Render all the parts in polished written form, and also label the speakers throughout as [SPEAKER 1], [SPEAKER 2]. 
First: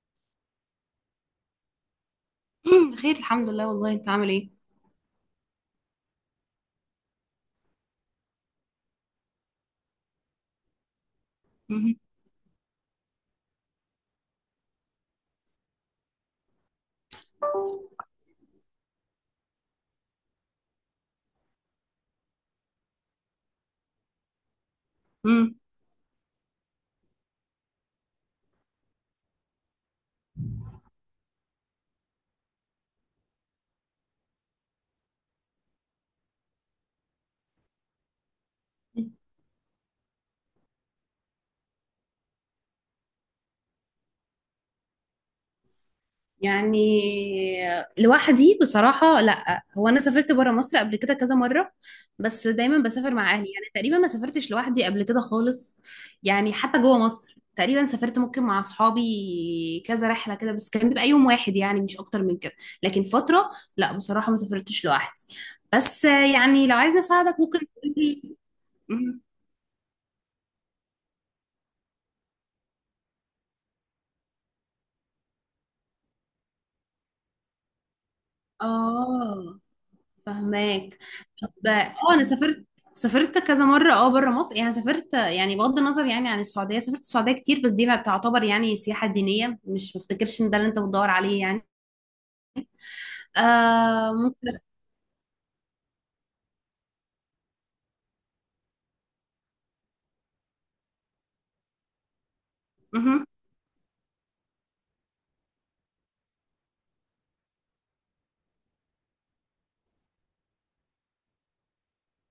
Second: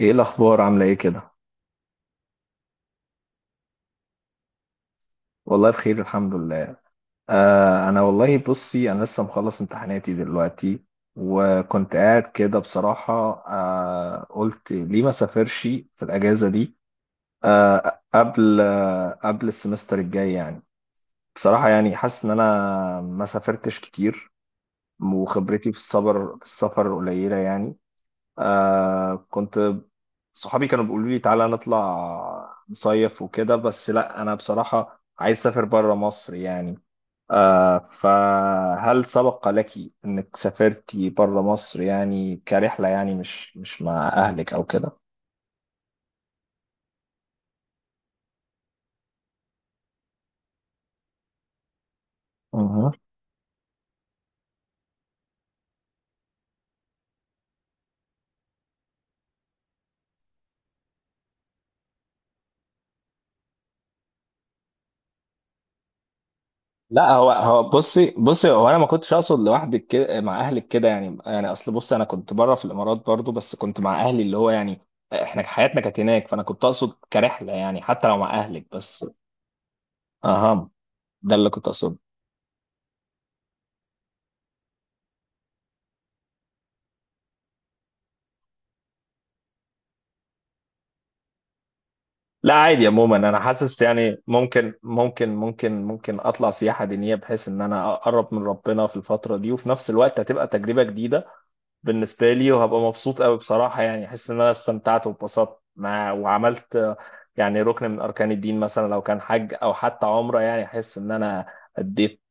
[SPEAKER 1] ايه الاخبار؟ عامله ايه كده؟
[SPEAKER 2] مم، خير الحمد لله. والله انت عامل ايه؟
[SPEAKER 1] والله بخير الحمد لله. آه انا والله بصي انا لسه مخلص امتحاناتي دلوقتي،
[SPEAKER 2] مم،
[SPEAKER 1] وكنت قاعد كده بصراحه. آه قلت ليه ما سافرش في الاجازه دي، آه قبل قبل السمستر الجاي يعني. بصراحه يعني حاسس ان انا ما سافرتش كتير،
[SPEAKER 2] مم.
[SPEAKER 1] وخبرتي في السفر في السفر قليله يعني. آه كنت صحابي كانوا بيقولوا لي تعالى نطلع نصيف وكده، بس لا انا بصراحة عايز اسافر بره مصر يعني. آه فهل سبق لك انك سافرتي بره مصر يعني كرحلة، يعني مش مع اهلك او كده؟
[SPEAKER 2] يعني لوحدي بصراحة، لا. هو انا سافرت برا مصر قبل كده كذا مرة، بس دايما
[SPEAKER 1] مهم.
[SPEAKER 2] بسافر مع اهلي. يعني تقريبا ما سافرتش لوحدي قبل كده خالص. يعني حتى جوه مصر تقريبا سافرت ممكن مع اصحابي كذا رحلة كده، بس كان بيبقى يوم واحد يعني، مش اكتر من كده. لكن فترة، لا بصراحة ما سافرتش لوحدي. بس يعني لو عايزني
[SPEAKER 1] لا هو
[SPEAKER 2] اساعدك ممكن
[SPEAKER 1] هو بصي
[SPEAKER 2] تقولي.
[SPEAKER 1] بصي هو انا ما كنتش
[SPEAKER 2] مم.
[SPEAKER 1] اقصد لوحدك، كده مع اهلك كده يعني، يعني اصل بصي انا كنت بره في الامارات برضو، بس كنت مع اهلي اللي هو يعني احنا حياتنا كانت هناك، فانا كنت اقصد كرحلة يعني حتى لو مع اهلك بس.
[SPEAKER 2] اه،
[SPEAKER 1] اهم.
[SPEAKER 2] فهماك.
[SPEAKER 1] ده اللي
[SPEAKER 2] طب
[SPEAKER 1] كنت اقصده.
[SPEAKER 2] اه انا سافرت كذا مره اه بره مصر، يعني سافرت يعني بغض النظر يعني عن السعوديه، سافرت السعوديه كتير، بس دي لا تعتبر يعني سياحه دينيه، مش بفتكرش ان ده اللي انت بتدور عليه يعني.
[SPEAKER 1] لا عادي، عموما انا حاسس
[SPEAKER 2] آه
[SPEAKER 1] يعني
[SPEAKER 2] ممكن.
[SPEAKER 1] ممكن اطلع سياحه دينيه بحيث ان انا اقرب من ربنا في الفتره دي، وفي نفس الوقت هتبقى تجربه جديده بالنسبه لي، وهبقى مبسوط
[SPEAKER 2] مهم.
[SPEAKER 1] قوي بصراحه، يعني احس ان انا استمتعت واتبسطت مع وعملت يعني ركن من اركان الدين، مثلا لو كان حج او حتى عمره، يعني احس ان انا اديت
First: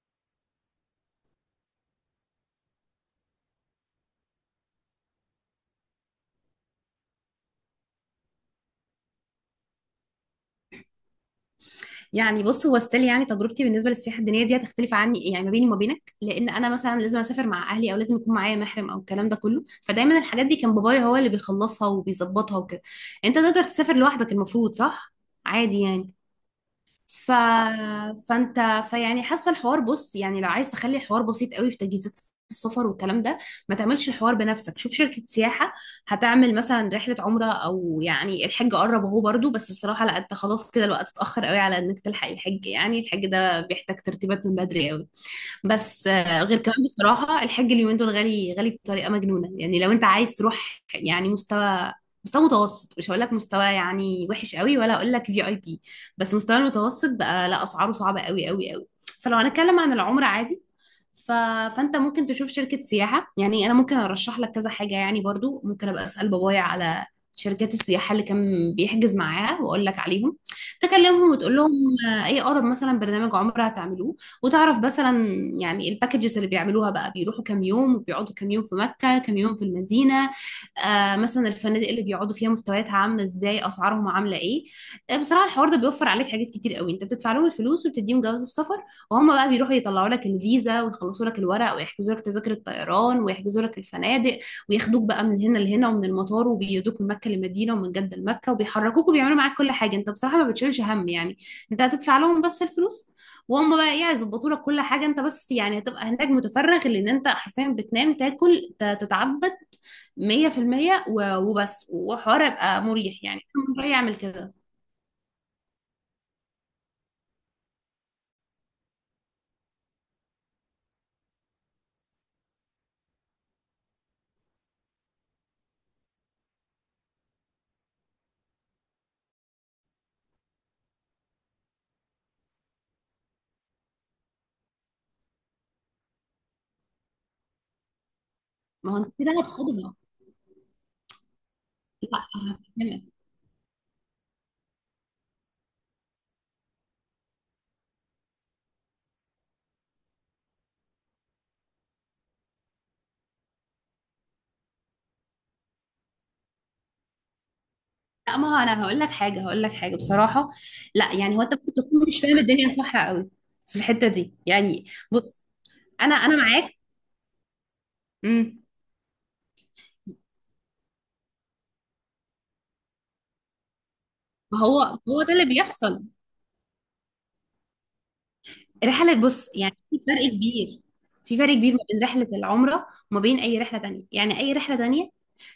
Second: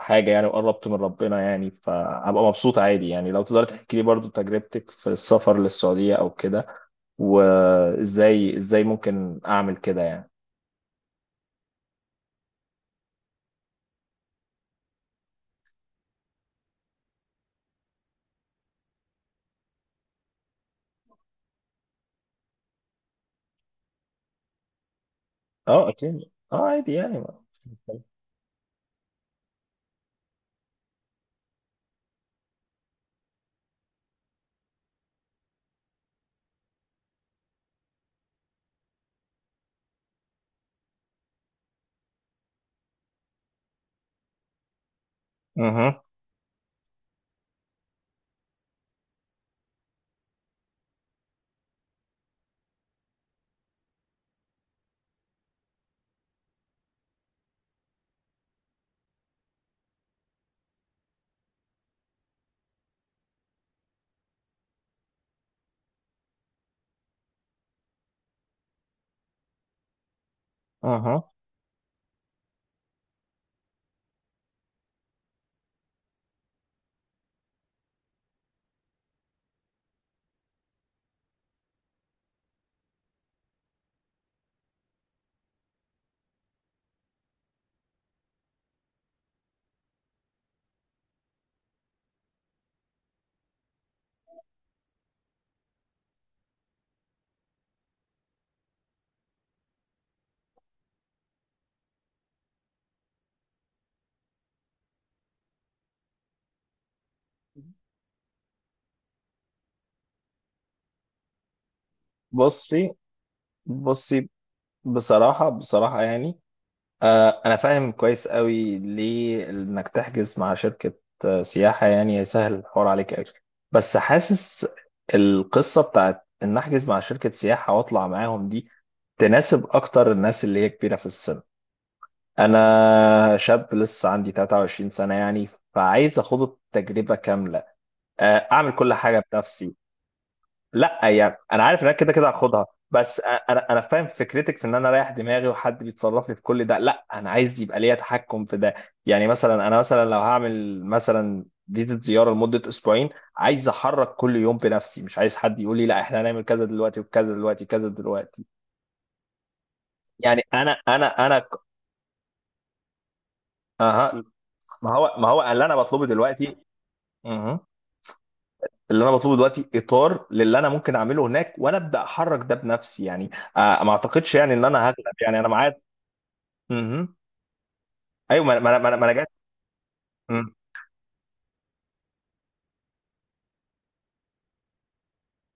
[SPEAKER 1] حاجه يعني وقربت من ربنا يعني، فهبقى مبسوط عادي. يعني لو تقدر تحكي لي برضو تجربتك في السفر للسعوديه او كده، وازاي ازاي ممكن اعمل كده يعني.
[SPEAKER 2] يعني بص، هو ستيل يعني تجربتي بالنسبه للسياحه الدينيه دي هتختلف عني، يعني ما بيني وما بينك، لان انا مثلا لازم اسافر مع اهلي او لازم يكون معايا محرم او الكلام ده كله. فدايما الحاجات دي كان بابايا هو اللي بيخلصها وبيظبطها وكده. انت تقدر تسافر لوحدك المفروض صح؟ عادي
[SPEAKER 1] اه
[SPEAKER 2] يعني.
[SPEAKER 1] اكيد، اه عادي يعني
[SPEAKER 2] ف... فانت، فيعني حاسه الحوار، بص يعني لو عايز تخلي الحوار بسيط قوي في تجهيزات السفر والكلام ده، ما تعملش الحوار بنفسك، شوف شركه سياحه هتعمل مثلا رحله عمره. او يعني الحج قرب اهو برضو، بس بصراحه لا، انت خلاص كده الوقت اتاخر قوي على انك تلحق الحج، يعني الحج ده بيحتاج ترتيبات من بدري قوي.
[SPEAKER 1] اها.
[SPEAKER 2] بس آه، غير كمان بصراحة الحج اليومين دول غالي غالي بطريقة مجنونة. يعني لو انت عايز تروح يعني مستوى مستوى متوسط، مش هقول لك مستوى يعني وحش قوي، ولا هقول لك في اي بي، بس مستوى المتوسط بقى، لا اسعاره صعبة قوي قوي قوي. فلو هنتكلم عن العمرة عادي، ف... فانت ممكن تشوف شركة سياحة، يعني انا ممكن ارشح لك كذا حاجة، يعني برضو ممكن ابقى اسأل بابايا على شركات السياحة اللي كان بيحجز معاها واقول لك عليهم، تكلمهم
[SPEAKER 1] اها.
[SPEAKER 2] وتقول لهم، آه، اي اقرب مثلا برنامج عمرة هتعملوه، وتعرف مثلا يعني الباكجز اللي بيعملوها بقى، بيروحوا كام يوم وبيقعدوا كام يوم في مكة، كام يوم في المدينة، آه مثلا الفنادق اللي بيقعدوا فيها مستوياتها عاملة ازاي، اسعارهم عاملة ايه. آه، بصراحة الحوار ده بيوفر عليك حاجات كتير قوي، انت بتدفع لهم الفلوس وبتديهم جواز السفر، وهم بقى بيروحوا يطلعوا لك الفيزا ويخلصوا لك الورق ويحجزوا لك تذاكر الطيران ويحجزوا لك الفنادق، وياخدوك بقى من هنا لهنا، ومن المطار، وبيودوك من مكة لمدينة ومن جدة لمكة، وبيحركوك وبيعملوا معاك كل حاجة. انت بصراحة ما بتشيلش هم يعني، انت هتدفع لهم بس الفلوس وهم بقى ايه هيظبطوا لك كل حاجه. انت بس يعني هتبقى هناك متفرغ، لان انت حرفيا بتنام تاكل تتعبد 100% وبس، وحوار يبقى
[SPEAKER 1] بصي
[SPEAKER 2] مريح يعني، أنا من رأيي اعمل
[SPEAKER 1] بصي
[SPEAKER 2] كده.
[SPEAKER 1] بصراحة، بصراحة يعني آه انا فاهم كويس قوي ليه انك تحجز مع شركة آه، سياحة، يعني سهل الحوار عليك قوي. بس حاسس القصة بتاعت ان احجز مع شركة سياحة واطلع معاهم دي تناسب اكتر الناس اللي هي كبيرة في السن. انا شاب لسه عندي 23 سنة يعني، فعايز اخد التجربة كاملة آه، اعمل
[SPEAKER 2] ما
[SPEAKER 1] كل
[SPEAKER 2] هو انت
[SPEAKER 1] حاجة
[SPEAKER 2] كده
[SPEAKER 1] بنفسي.
[SPEAKER 2] هتاخدها.
[SPEAKER 1] لا يعني انا عارف ان انا كده
[SPEAKER 2] لا
[SPEAKER 1] كده هاخدها،
[SPEAKER 2] هفهمك.
[SPEAKER 1] بس انا فاهم فكرتك في ان انا رايح دماغي وحد بيتصرف لي في كل ده. لا انا عايز يبقى ليا تحكم في ده يعني، مثلا انا مثلا لو هعمل مثلا فيزة زيارة لمدة اسبوعين، عايز احرك كل يوم بنفسي، مش عايز حد يقول لي لا احنا هنعمل كذا دلوقتي وكذا دلوقتي وكذا
[SPEAKER 2] لا
[SPEAKER 1] دلوقتي
[SPEAKER 2] ما هو انا هقول لك حاجه هقول لك حاجه
[SPEAKER 1] يعني
[SPEAKER 2] بصراحه،
[SPEAKER 1] انا
[SPEAKER 2] لا
[SPEAKER 1] انا
[SPEAKER 2] يعني هو
[SPEAKER 1] انا
[SPEAKER 2] انت ممكن تكون مش فاهم الدنيا صح قوي في الحته
[SPEAKER 1] اها. مم.
[SPEAKER 2] دي يعني.
[SPEAKER 1] ما هو ما هو
[SPEAKER 2] بص
[SPEAKER 1] اللي انا بطلبه
[SPEAKER 2] انا
[SPEAKER 1] دلوقتي.
[SPEAKER 2] معاك.
[SPEAKER 1] مهم.
[SPEAKER 2] امم.
[SPEAKER 1] اللي انا بطلبه دلوقتي اطار للي انا ممكن اعمله هناك، وانا ابدا احرك ده بنفسي يعني. آه ما اعتقدش يعني
[SPEAKER 2] ما
[SPEAKER 1] ان
[SPEAKER 2] هو
[SPEAKER 1] انا هغلب،
[SPEAKER 2] هو ده
[SPEAKER 1] يعني
[SPEAKER 2] اللي
[SPEAKER 1] انا معايا.
[SPEAKER 2] بيحصل.
[SPEAKER 1] مهم. ايوه ما ما ما انا ما أنا
[SPEAKER 2] رحلة،
[SPEAKER 1] جات.
[SPEAKER 2] بص يعني في فرق
[SPEAKER 1] مم.
[SPEAKER 2] كبير، في فرق كبير ما بين رحلة العمرة وما بين أي رحلة تانية. يعني أي رحلة تانية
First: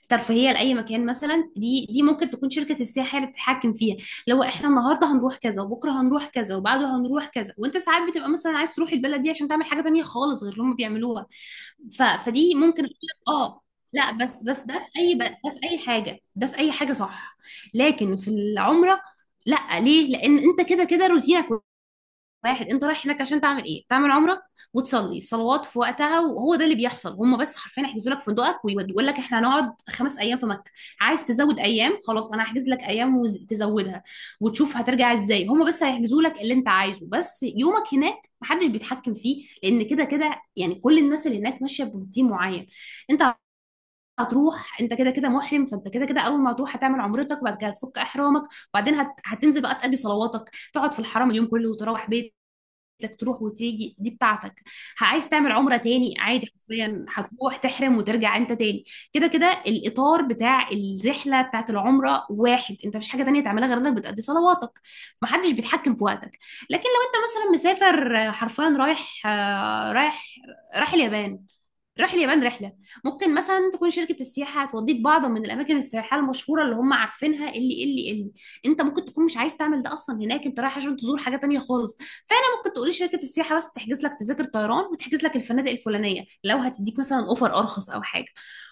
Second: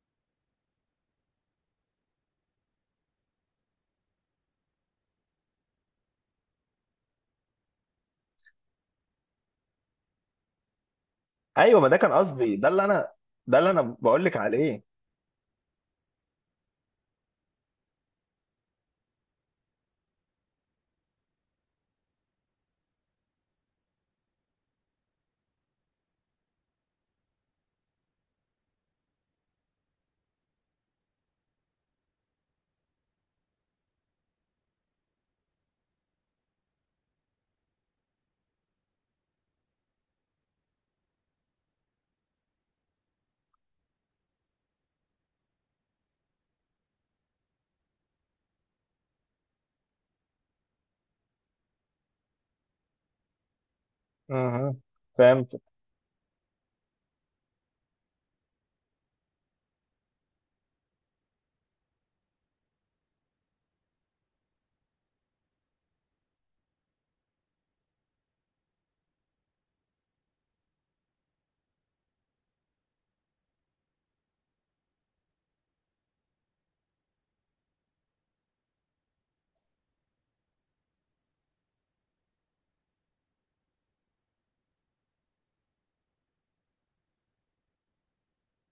[SPEAKER 2] ترفيهية لأي مكان مثلا، دي ممكن تكون شركة السياحة هي اللي بتتحكم فيها، لو احنا النهاردة هنروح كذا، وبكرة هنروح كذا، وبعده هنروح كذا، وانت ساعات بتبقى مثلا عايز تروح البلد دي عشان تعمل حاجة تانية خالص غير اللي هم بيعملوها.
[SPEAKER 1] ايوه ما ده كان
[SPEAKER 2] فدي
[SPEAKER 1] قصدي، ده اللي
[SPEAKER 2] ممكن اقول
[SPEAKER 1] انا
[SPEAKER 2] لك
[SPEAKER 1] ده
[SPEAKER 2] اه.
[SPEAKER 1] اللي انا
[SPEAKER 2] لا
[SPEAKER 1] بقول لك
[SPEAKER 2] بس ده
[SPEAKER 1] عليه.
[SPEAKER 2] في أي بلد، ده في أي حاجة، ده في أي حاجة صح. لكن في العمرة، لا ليه؟ لأن انت كده كده روتينك واحد، انت رايح هناك عشان تعمل ايه؟ تعمل عمره، وتصلي الصلوات في وقتها. وهو ده اللي بيحصل، هم بس حرفيا يحجزوا لك فندقك ويقول لك احنا هنقعد 5 ايام في مكه، عايز تزود ايام خلاص انا هحجز لك ايام وتزودها، وتشوف هترجع ازاي. هم بس هيحجزوا لك اللي انت عايزه، بس يومك هناك محدش بيتحكم فيه، لان كده كده يعني كل الناس اللي هناك ماشيه بروتين معين. انت هتروح انت كده كده محرم، فانت كده كده اول ما هتروح هتعمل عمرتك وبعد كده هتفك احرامك، وبعدين هتنزل بقى تقضي صلواتك، تقعد في الحرم اليوم كله وتروح بيتك. انك تروح وتيجي دي بتاعتك.
[SPEAKER 1] مهم.
[SPEAKER 2] عايز تعمل
[SPEAKER 1] فهمت.
[SPEAKER 2] عمرة تاني عادي، حرفيا هتروح تحرم وترجع انت تاني. كده كده الاطار بتاع الرحلة بتاعت العمرة واحد، انت مفيش حاجة تانية تعملها غير انك بتأدي صلواتك، محدش بيتحكم في وقتك. لكن لو انت مثلا مسافر آه، حرفيا رايح آه، رايح اليابان، رايح اليابان رحلة، ممكن مثلا تكون شركة السياحة هتوديك بعض من الأماكن السياحية المشهورة اللي هم عارفينها، اللي أنت ممكن تكون مش عايز تعمل ده أصلا، هناك أنت رايح عشان تزور حاجة تانية خالص. ممكن تقولي شركة السياحة بس تحجز لك تذاكر طيران وتحجز لك الفنادق الفلانية لو هتديك مثلا اوفر ارخص او حاجة،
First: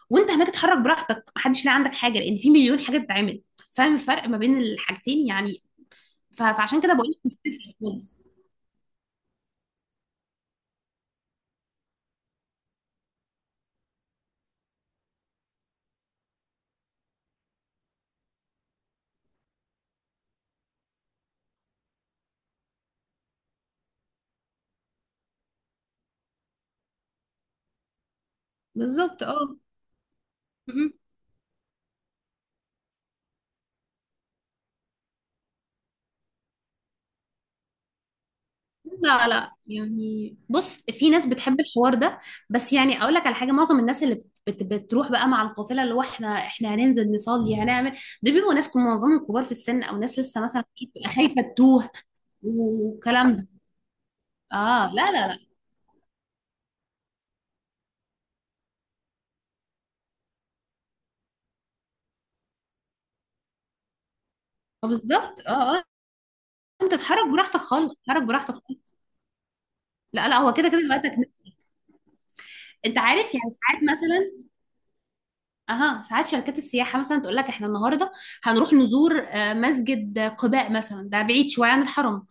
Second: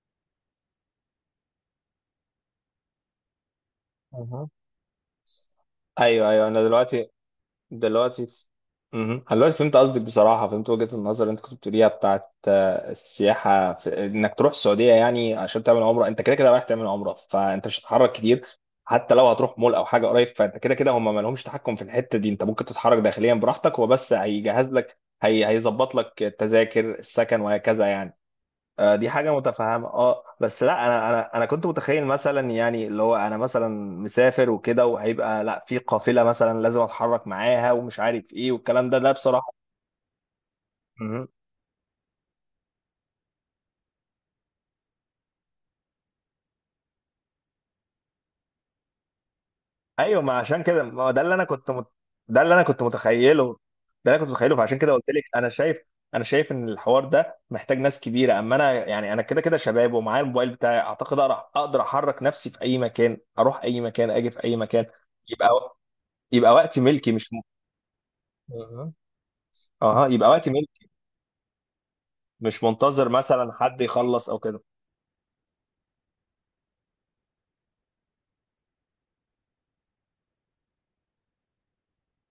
[SPEAKER 2] وانت هناك اتحرك براحتك، محدش لاقي عندك حاجة، لان في مليون حاجة تتعمل. فاهم الفرق ما
[SPEAKER 1] مهم.
[SPEAKER 2] بين الحاجتين يعني.
[SPEAKER 1] ايوه، ايوه انا
[SPEAKER 2] فعشان كده بقول
[SPEAKER 1] دلوقتي
[SPEAKER 2] لك مش بتفرق خالص.
[SPEAKER 1] دلوقتي مهم. أنا دلوقتي فهمت قصدك بصراحة، فهمت وجهة النظر اللي أنت كنت بتقوليها بتاعت آه، السياحة في إنك تروح السعودية يعني عشان تعمل عمرة. أنت كده كده رايح تعمل عمرة، فأنت مش هتتحرك كتير. حتى لو هتروح مول أو حاجة قريب، فأنت كده كده هم ما لهمش تحكم في الحتة دي، أنت ممكن تتحرك داخليا براحتك. هو بس هيجهز لك هي هيظبط لك التذاكر السكن وهكذا يعني. آه، دي
[SPEAKER 2] بالظبط
[SPEAKER 1] حاجة
[SPEAKER 2] اه.
[SPEAKER 1] متفهمة اه. بس لا
[SPEAKER 2] م-م.
[SPEAKER 1] انا انا كنت متخيل مثلا يعني اللي هو انا مثلا مسافر وكده، وهيبقى لا في قافلة مثلا لازم اتحرك معاها ومش عارف ايه والكلام ده، ده
[SPEAKER 2] لا
[SPEAKER 1] بصراحة.
[SPEAKER 2] لا يعني بص، في ناس
[SPEAKER 1] مهم.
[SPEAKER 2] بتحب الحوار ده، بس يعني اقول لك على حاجة، معظم الناس اللي بتروح بقى مع القافلة اللي هو احنا هننزل نصلي هنعمل، دول بيبقوا ناس معظمهم كبار في السن، او ناس
[SPEAKER 1] ايوه ما
[SPEAKER 2] لسه
[SPEAKER 1] عشان
[SPEAKER 2] مثلا
[SPEAKER 1] كده ما هو
[SPEAKER 2] بتبقى
[SPEAKER 1] ده اللي
[SPEAKER 2] خايفة
[SPEAKER 1] انا
[SPEAKER 2] تتوه
[SPEAKER 1] ده اللي انا كنت
[SPEAKER 2] والكلام ده.
[SPEAKER 1] متخيله ده اللي انا كنت متخيله، فعشان كده
[SPEAKER 2] اه لا
[SPEAKER 1] قلت لك
[SPEAKER 2] لا لا.
[SPEAKER 1] انا شايف، انا شايف ان الحوار ده محتاج ناس كبيرة، اما انا يعني انا كده كده شباب ومعايا الموبايل بتاعي، اعتقد اقدر اقدر احرك نفسي في اي مكان، اروح اي مكان، اجي في اي مكان.
[SPEAKER 2] آه، بالظبط
[SPEAKER 1] يبقى
[SPEAKER 2] اه اه.
[SPEAKER 1] يبقى وقتي
[SPEAKER 2] انت
[SPEAKER 1] ملكي،
[SPEAKER 2] تتحرك
[SPEAKER 1] مش
[SPEAKER 2] براحتك خالص، تتحرك براحتك
[SPEAKER 1] مهم.
[SPEAKER 2] خالص.
[SPEAKER 1] اها
[SPEAKER 2] لا
[SPEAKER 1] يبقى
[SPEAKER 2] لا
[SPEAKER 1] وقت
[SPEAKER 2] هو
[SPEAKER 1] ملك،
[SPEAKER 2] كده كده وقتك.
[SPEAKER 1] مش
[SPEAKER 2] انت
[SPEAKER 1] منتظر
[SPEAKER 2] عارف يعني
[SPEAKER 1] مثلا حد
[SPEAKER 2] ساعات
[SPEAKER 1] يخلص
[SPEAKER 2] مثلا،
[SPEAKER 1] او كده.
[SPEAKER 2] اها ساعات شركات السياحه مثلا تقول لك احنا النهارده هنروح نزور آه، مسجد قباء مثلا، ده بعيد شويه عن الحرم،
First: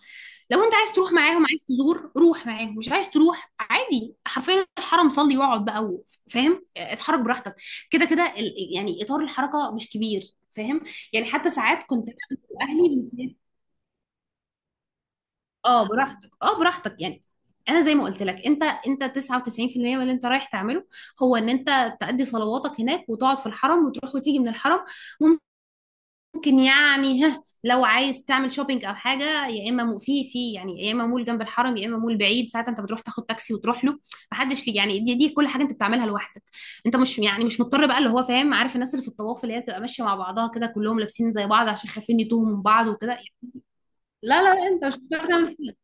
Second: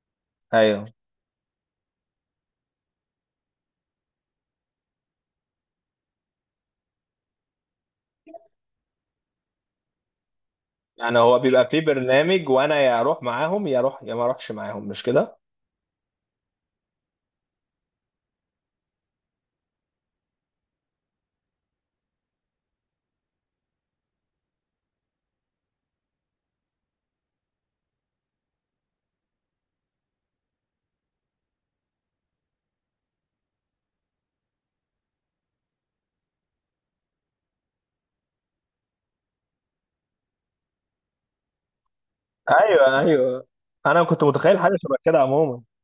[SPEAKER 2] لو انت
[SPEAKER 1] ايوه.
[SPEAKER 2] عايز تروح معاهم عايز تزور روح معاهم، مش عايز تروح عادي، حرفيا الحرم صلي واقعد بقى فاهم، آه، اتحرك براحتك، كده كده يعني اطار الحركه مش كبير، فاهم.
[SPEAKER 1] يعني
[SPEAKER 2] يعني
[SPEAKER 1] هو
[SPEAKER 2] حتى
[SPEAKER 1] بيبقى فيه
[SPEAKER 2] ساعات كنت
[SPEAKER 1] برنامج وانا
[SPEAKER 2] اهلي
[SPEAKER 1] يا اروح
[SPEAKER 2] بنسافر،
[SPEAKER 1] معاهم يا اروح، يا ما اروحش معاهم، مش كده؟
[SPEAKER 2] اه براحتك اه براحتك يعني. انا زي ما قلت لك انت 99% من اللي انت رايح تعمله هو ان انت تأدي صلواتك هناك وتقعد في الحرم وتروح وتيجي من الحرم. ممكن يعني ها لو عايز تعمل شوبينج او حاجه، يا اما في يعني يا اما مول جنب الحرم، يا اما مول بعيد، ساعتها انت بتروح تاخد تاكسي وتروح له. محدش ليه يعني، دي كل حاجه انت بتعملها لوحدك. انت مش يعني مش مضطر بقى اللي هو فاهم، عارف الناس اللي في الطواف اللي هي بتبقى ماشيه مع بعضها كده كلهم لابسين زي بعض عشان خايفين يتوهوا من بعض
[SPEAKER 1] ايوه،
[SPEAKER 2] وكده.
[SPEAKER 1] ايوه انا كنت
[SPEAKER 2] لا لا
[SPEAKER 1] متخيل
[SPEAKER 2] لا
[SPEAKER 1] حاجه
[SPEAKER 2] انت مش
[SPEAKER 1] شبه كده
[SPEAKER 2] مضطر
[SPEAKER 1] عموما.
[SPEAKER 2] تعمل،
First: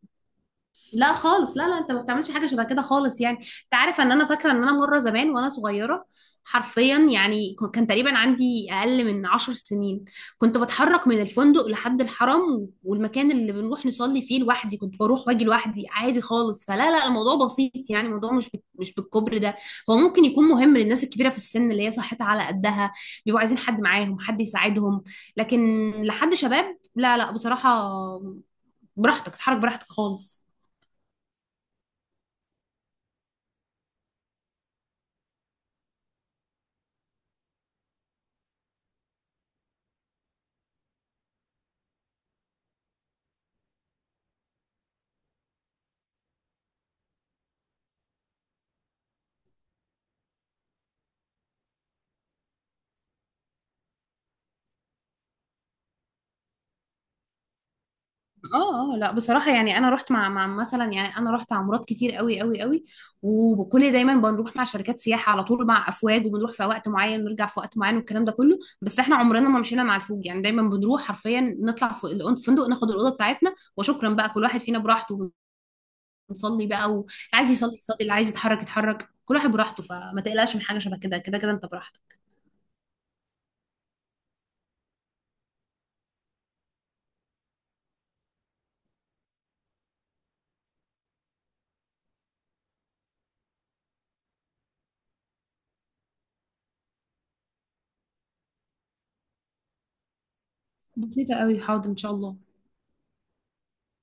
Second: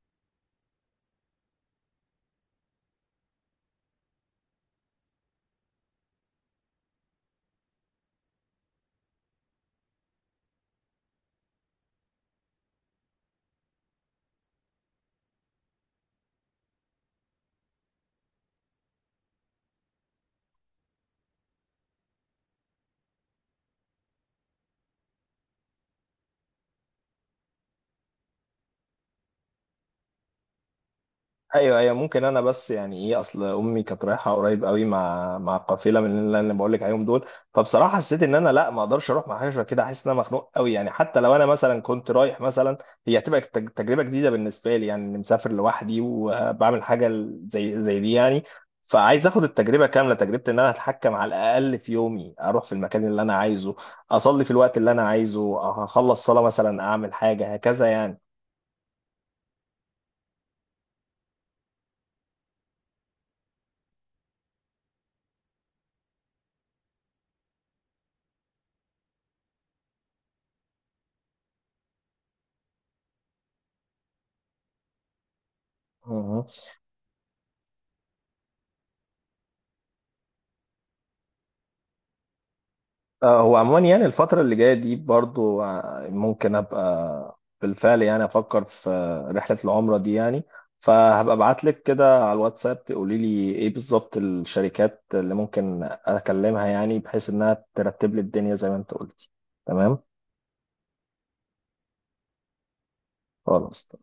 [SPEAKER 2] لا خالص، لا لا انت ما بتعملش حاجه شبه كده خالص. يعني انت عارف، ان انا فاكره ان انا مره زمان وانا صغيره حرفيا يعني، كان تقريبا عندي اقل من 10 سنين، كنت بتحرك من الفندق لحد الحرم والمكان اللي بنروح نصلي فيه لوحدي، كنت بروح واجي لوحدي عادي خالص. فلا لا الموضوع بسيط يعني، الموضوع مش مش بالكبر ده. هو ممكن يكون مهم للناس الكبيره في السن اللي هي صحتها على قدها، بيبقوا عايزين حد معاهم حد يساعدهم، لكن لحد شباب لا لا بصراحه، براحتك تتحرك براحتك خالص.
[SPEAKER 1] ايوه، ايوه ممكن. انا بس يعني ايه، اصل امي كانت رايحه قريب قوي مع مع قافله من اللي انا بقول لك عليهم دول، فبصراحه حسيت ان انا لا ما اقدرش اروح مع حاجه شبه كده، احس ان انا مخنوق قوي يعني. حتى لو انا مثلا كنت رايح مثلا هي هتبقى تجربه جديده بالنسبه لي، يعني اني مسافر لوحدي وبعمل حاجه زي دي يعني. فعايز اخد التجربه كامله، تجربه ان انا اتحكم على الاقل في يومي، اروح في المكان اللي انا عايزه، اصلي في الوقت اللي انا عايزه، اخلص صلاه مثلا اعمل حاجه هكذا
[SPEAKER 2] اه اه لا بصراحة يعني، انا رحت مع مثلا يعني انا رحت عمارات كتير قوي قوي قوي، وكل دايما بنروح مع شركات سياحة على طول مع افواج، وبنروح في وقت معين ونرجع في وقت معين والكلام ده كله، بس احنا عمرنا ما مشينا مع الفوج يعني. دايما بنروح حرفيا نطلع فوق الفندق ناخد الأوضة بتاعتنا وشكرا بقى، كل واحد فينا براحته
[SPEAKER 1] يعني.
[SPEAKER 2] ونصلي بقى، واللي عايز يصلي يصلي، اللي عايز يتحرك يتحرك، كل واحد براحته. فما تقلقش من حاجة شبه كده، كده كده انت براحتك.
[SPEAKER 1] آه، هو عموما يعني الفترة اللي جاية دي برضو آه، ممكن أبقى بالفعل يعني أفكر في آه، رحلة العمرة دي يعني، فهبقى ابعت لك كده على الواتساب تقولي لي إيه بالظبط الشركات اللي ممكن أكلمها، يعني بحيث إنها ترتب لي الدنيا زي ما أنت قلتي. تمام.
[SPEAKER 2] بسيطة قوي، حاضر ان شاء الله.
[SPEAKER 1] خلاص.